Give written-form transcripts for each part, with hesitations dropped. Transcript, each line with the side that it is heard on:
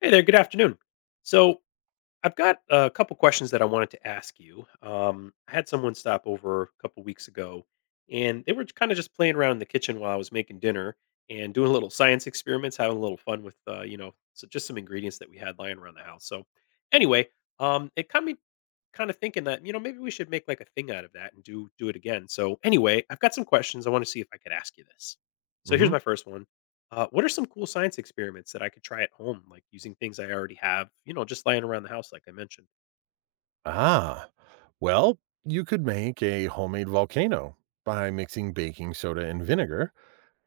left: Hey there, good afternoon. So, I've got a couple questions that I wanted to ask you. I had someone stop over a couple weeks ago, and they were kind of just playing around in the kitchen while I was making dinner and doing little science experiments, having a little fun with, so just some ingredients that we had lying around the house. So, anyway, it kind of thinking that, you know, maybe we should make like a thing out of that and do it again. So anyway, I've got some questions. I want to see if I could ask you this. So here's
right: Mhm.
left: my first one. What are some cool science experiments that I could try at home, like using things I already have, you know, just lying around the house, like I mentioned?
right: Ah. Well, you could make a homemade volcano by mixing baking soda and vinegar.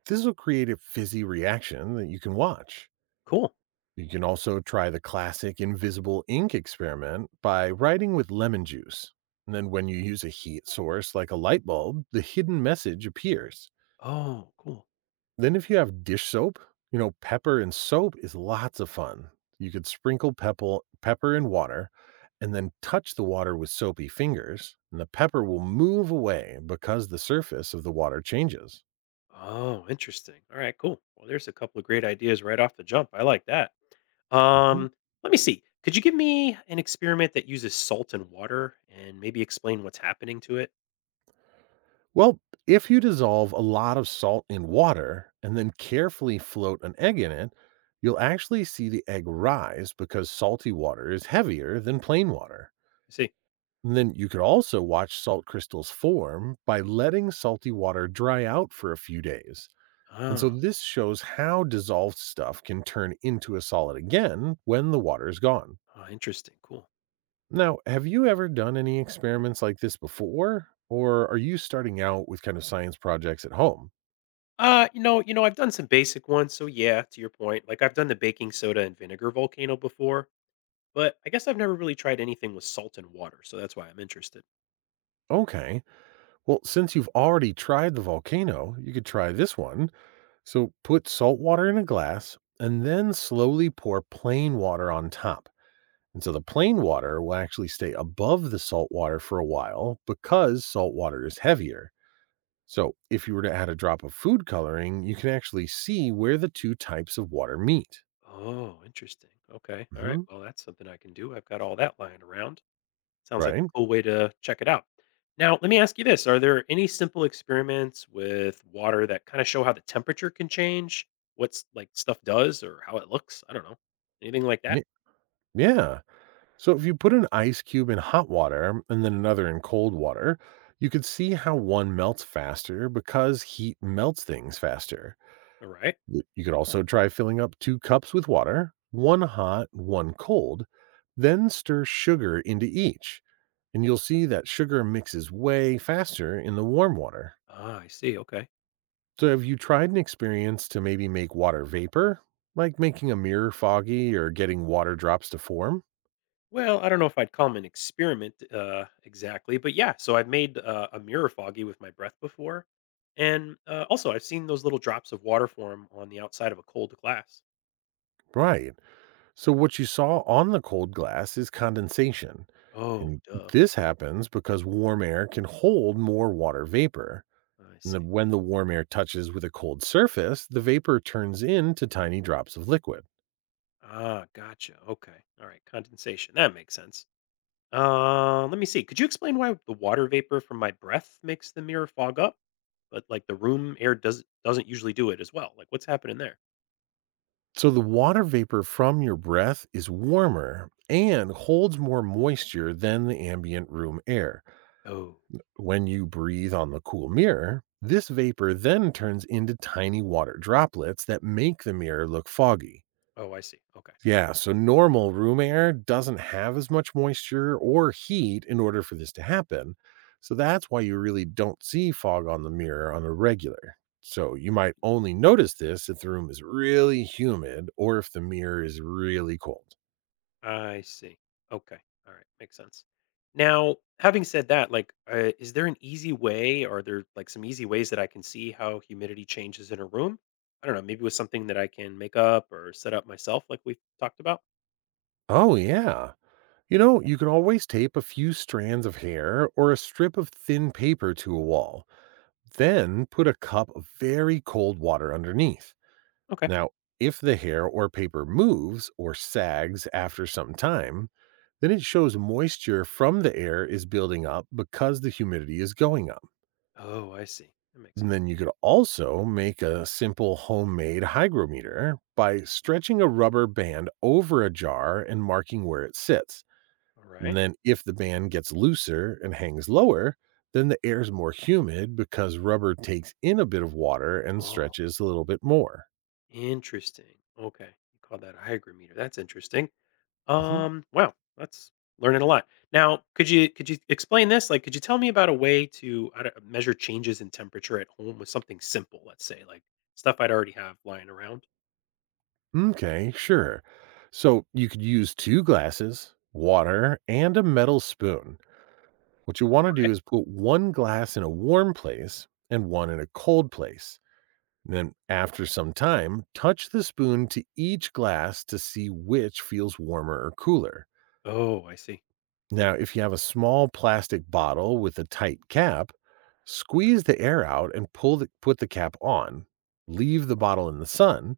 right: This will create a fizzy reaction that you can watch.
left: Cool.
right: You can also try the classic invisible ink experiment by writing with lemon juice. And then when you use a heat source like a light bulb, the hidden message appears.
left: Oh, cool.
right: Then if you have dish soap, you know, pepper and soap is lots of fun. You could sprinkle pepper in water and then touch the water with soapy fingers, and the pepper will move away because the surface of the water changes.
left: Oh, interesting. All right, cool. Well, there's a couple of great ideas right off the jump. I like that.
right: Mhm.
left: Um, Let me see. Could you give me an experiment that uses salt and water and maybe explain what's happening to it?
right: Well, if you dissolve a lot of salt in water and then carefully float an egg in it, you'll actually see the egg rise because salty water is heavier than plain water.
left: I see.
right: And then you could also watch salt crystals form by letting salty water dry out for a few days. And so
left: Ah,
right: this shows how dissolved stuff can turn into a solid again when the water is gone.
left: ah, interesting. Cool.
right: Now, have you ever done any experiments like this before? Or are you starting out with kind of science projects at home?
left: You know, I've done some basic ones, so yeah, to your point. Like, I've done the baking soda and vinegar volcano before, but I guess I've never really tried anything with salt and water, so that's why I'm interested.
right: Okay. Well, since you've already tried the volcano, you could try this one. So put salt water in a glass and then slowly pour plain water on top. And so the plain water will actually stay above the salt water for a while because salt water is heavier. So if you were to add a drop of food coloring, you can actually see where the two types of water meet.
left: Oh, interesting. Okay. All right.
right: Hmm.
left: Well, that's something I can do. I've got all that lying around. Sounds like
right: Right?
left: a cool way to check it out. Now, let me ask you this. Are there any simple experiments with water that kind of show how the temperature can change? What's like stuff does or how it looks? I don't know. Anything like that?
right: Y- Yeah. So if you put an ice cube in hot water and then another in cold water, you could see how one melts faster because heat melts things faster.
left: All right.
right: You could also try filling up two cups with water, one hot, one cold, then stir sugar into each. And you'll see that sugar mixes way faster in the warm water.
left: Ah, I see. Okay.
right: So, have you tried an experience to maybe make water vapor, like making a mirror foggy or getting water drops to form?
left: Well, I don't know if I'd call 'em an experiment, exactly, but yeah, so I've made, a mirror foggy with my breath before, and, also I've seen those little drops of water form on the outside of a cold glass.
right: Right. So, what you saw on the cold glass is condensation.
left: Oh,
right: And
left: duh,
right: this
left: okay,
right: happens because warm air can hold more water vapor.
left: I
right: And
left: see.
right: then when the warm air touches with a cold surface, the vapor turns into tiny drops of liquid.
left: Ah, gotcha, okay, all right, condensation, that makes sense. Let me see, could you explain why the water vapor from my breath makes the mirror fog up, but, like, the room air doesn't usually do it as well? Like, what's happening there?
right: So the water vapor from your breath is warmer and holds more moisture than the ambient room air.
left: Oh,
right: When you breathe on the cool mirror, this vapor then turns into tiny water droplets that make the mirror look foggy.
left: oh, I see, okay.
right: Yeah, so normal room air doesn't have as much moisture or heat in order for this to happen. So that's why you really don't see fog on the mirror on a regular. So you might only notice this if the room is really humid or if the mirror is really cold.
left: I see. Okay. All right. Makes sense. Now, having said that, like, is there an easy way? Are there like some easy ways that I can see how humidity changes in a room? I don't know. Maybe with something that I can make up or set up myself, like we've talked about.
right: Oh, yeah. You know, you can always tape a few strands of hair or a strip of thin paper to a wall, then put a cup of very cold water underneath.
left: Okay.
right: Now, if the hair or paper moves or sags after some time, then it shows moisture from the air is building up because the humidity is going up.
left: Oh, I see. That makes
right: And
left: sense.
right: then you could also make a simple homemade hygrometer by stretching a rubber band over a jar and marking where it sits.
left: All
right: And
left: right.
right: then if the band gets looser and hangs lower, then the air is more humid because rubber takes in a bit of water and
left: Oh,
right: stretches a little bit more.
left: interesting. Okay. You call that a hygrometer. That's interesting.
right: Mhm.
left: Wow, that's learning a lot. Now, could you explain this? Like, could you tell me about a way to I don't- measure changes in temperature at home with something simple? Let's say, like stuff I'd already have lying around.
right: Okay, sure. So you could use two glasses, water, and a metal spoon. What you want to do
left: Right.
right: is put one glass in a warm place and one in a cold place. And then, after some time, touch the spoon to each glass to see which feels warmer or cooler.
left: Oh, I see. Cool.
right: Now, if you have a small plastic bottle with a tight cap, squeeze the air out and put the cap on. Leave the bottle in the sun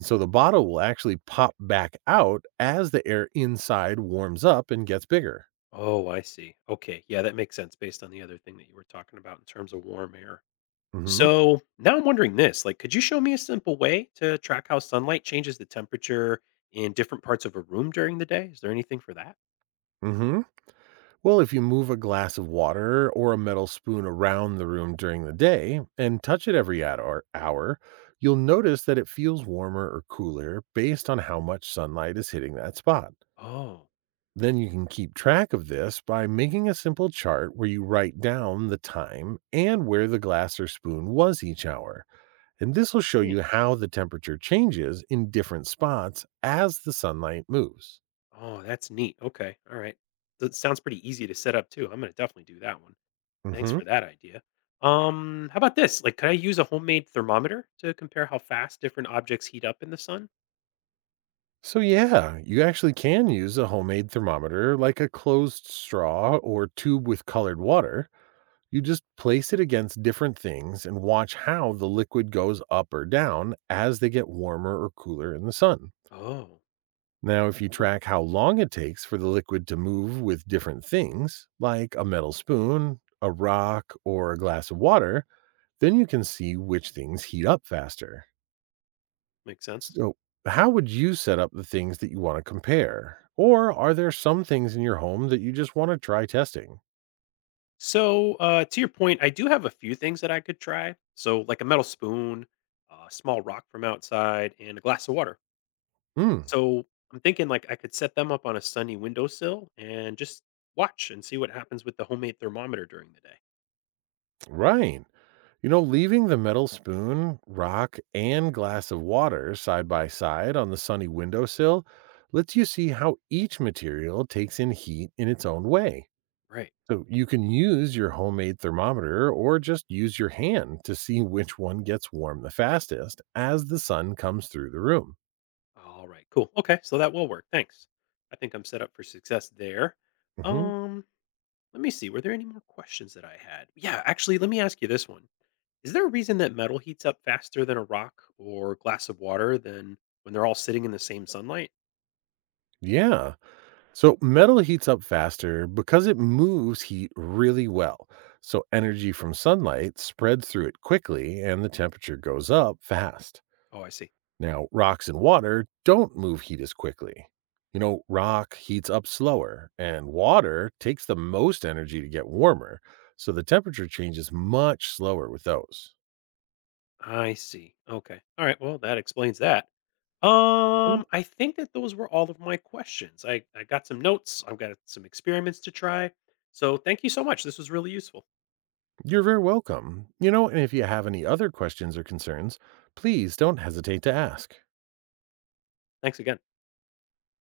right: so the bottle will actually pop back out as the air inside warms up and gets bigger.
left: Oh, I see. Okay, yeah, that makes sense based on the other thing that you were talking about in terms of warm air.
right: Mhm.
left: So now I'm wondering this: like, could you show me a simple way to track how sunlight changes the temperature in different parts of a room during the day? Is there anything for that?
right: Mhm. Well, if you move a glass of water or a metal spoon around the room during the day and touch it every at- or hour, you'll notice that it feels warmer or cooler based on how much sunlight is hitting that spot.
left: Oh,
right: Then you can keep track of this by making a simple chart where you write down the time and where the glass or spoon was each hour. And this
left: I
right: will show you
left: see.
right: how the temperature changes in different spots as the sunlight moves.
left: Oh, that's neat. Okay. All right. That sounds pretty easy to set up too. I'm gonna definitely do that one. Thanks
right: Hmm.
left: for that idea. How about this? Like, could I use a homemade thermometer to compare how fast different objects heat up in the sun?
right: So, yeah, you actually can use a homemade thermometer like a closed straw or tube with colored water. You just place it against different things and watch how the liquid goes up or down as they get warmer or cooler in the sun.
left: Oh,
right: Now, if you
left: cool.
right: track how long it takes for the liquid to move with different things, like a metal spoon, a rock, or a glass of water, then you can see which things heat up faster.
left: Makes sense.
right: So, how would you set up the things that you want to compare? Or are there some things in your home that you just want to try testing?
left: So, to your point, I do have a few things that I could try. So, like a metal spoon, a small rock from outside, and a glass of water.
right: Hmm,
left: So, I'm thinking like I could set them up on a sunny windowsill and just watch and see what happens with the homemade thermometer during the day.
right: right. You know, leaving the metal spoon, rock, and glass of water side by side on the sunny windowsill lets you see how each material takes in heat in its own way.
left: Right.
right: So you can use your homemade thermometer or just use your hand to see which one gets warm the fastest as the sun comes through the room.
left: All right, cool. Okay, so that will work. Thanks. I think I'm set up for success there.
right: Mhm.
left: Um, Let me see. Were there any more questions that I had? Yeah, actually, let me ask you this one. Is there a reason that metal heats up faster than a rock or glass of water than when they're all sitting in the same sunlight?
right: Yeah. So metal heats up faster because it moves heat really well. So energy from sunlight spreads through it quickly and the temperature goes up fast.
left: Oh, I see.
right: Now, rocks and water don't move heat as quickly. You know, rock heats up slower, and water takes the most energy to get warmer. So the temperature changes much slower with those.
left: I see. Okay. All right. Well, that explains that.
right: Mm.
left: I think that those were all of my questions. I got some notes. I've got some experiments to try. So thank you so much. This was really useful.
right: You're very welcome. You know, and if you have any other questions or concerns, please don't hesitate to ask.
left: Thanks again.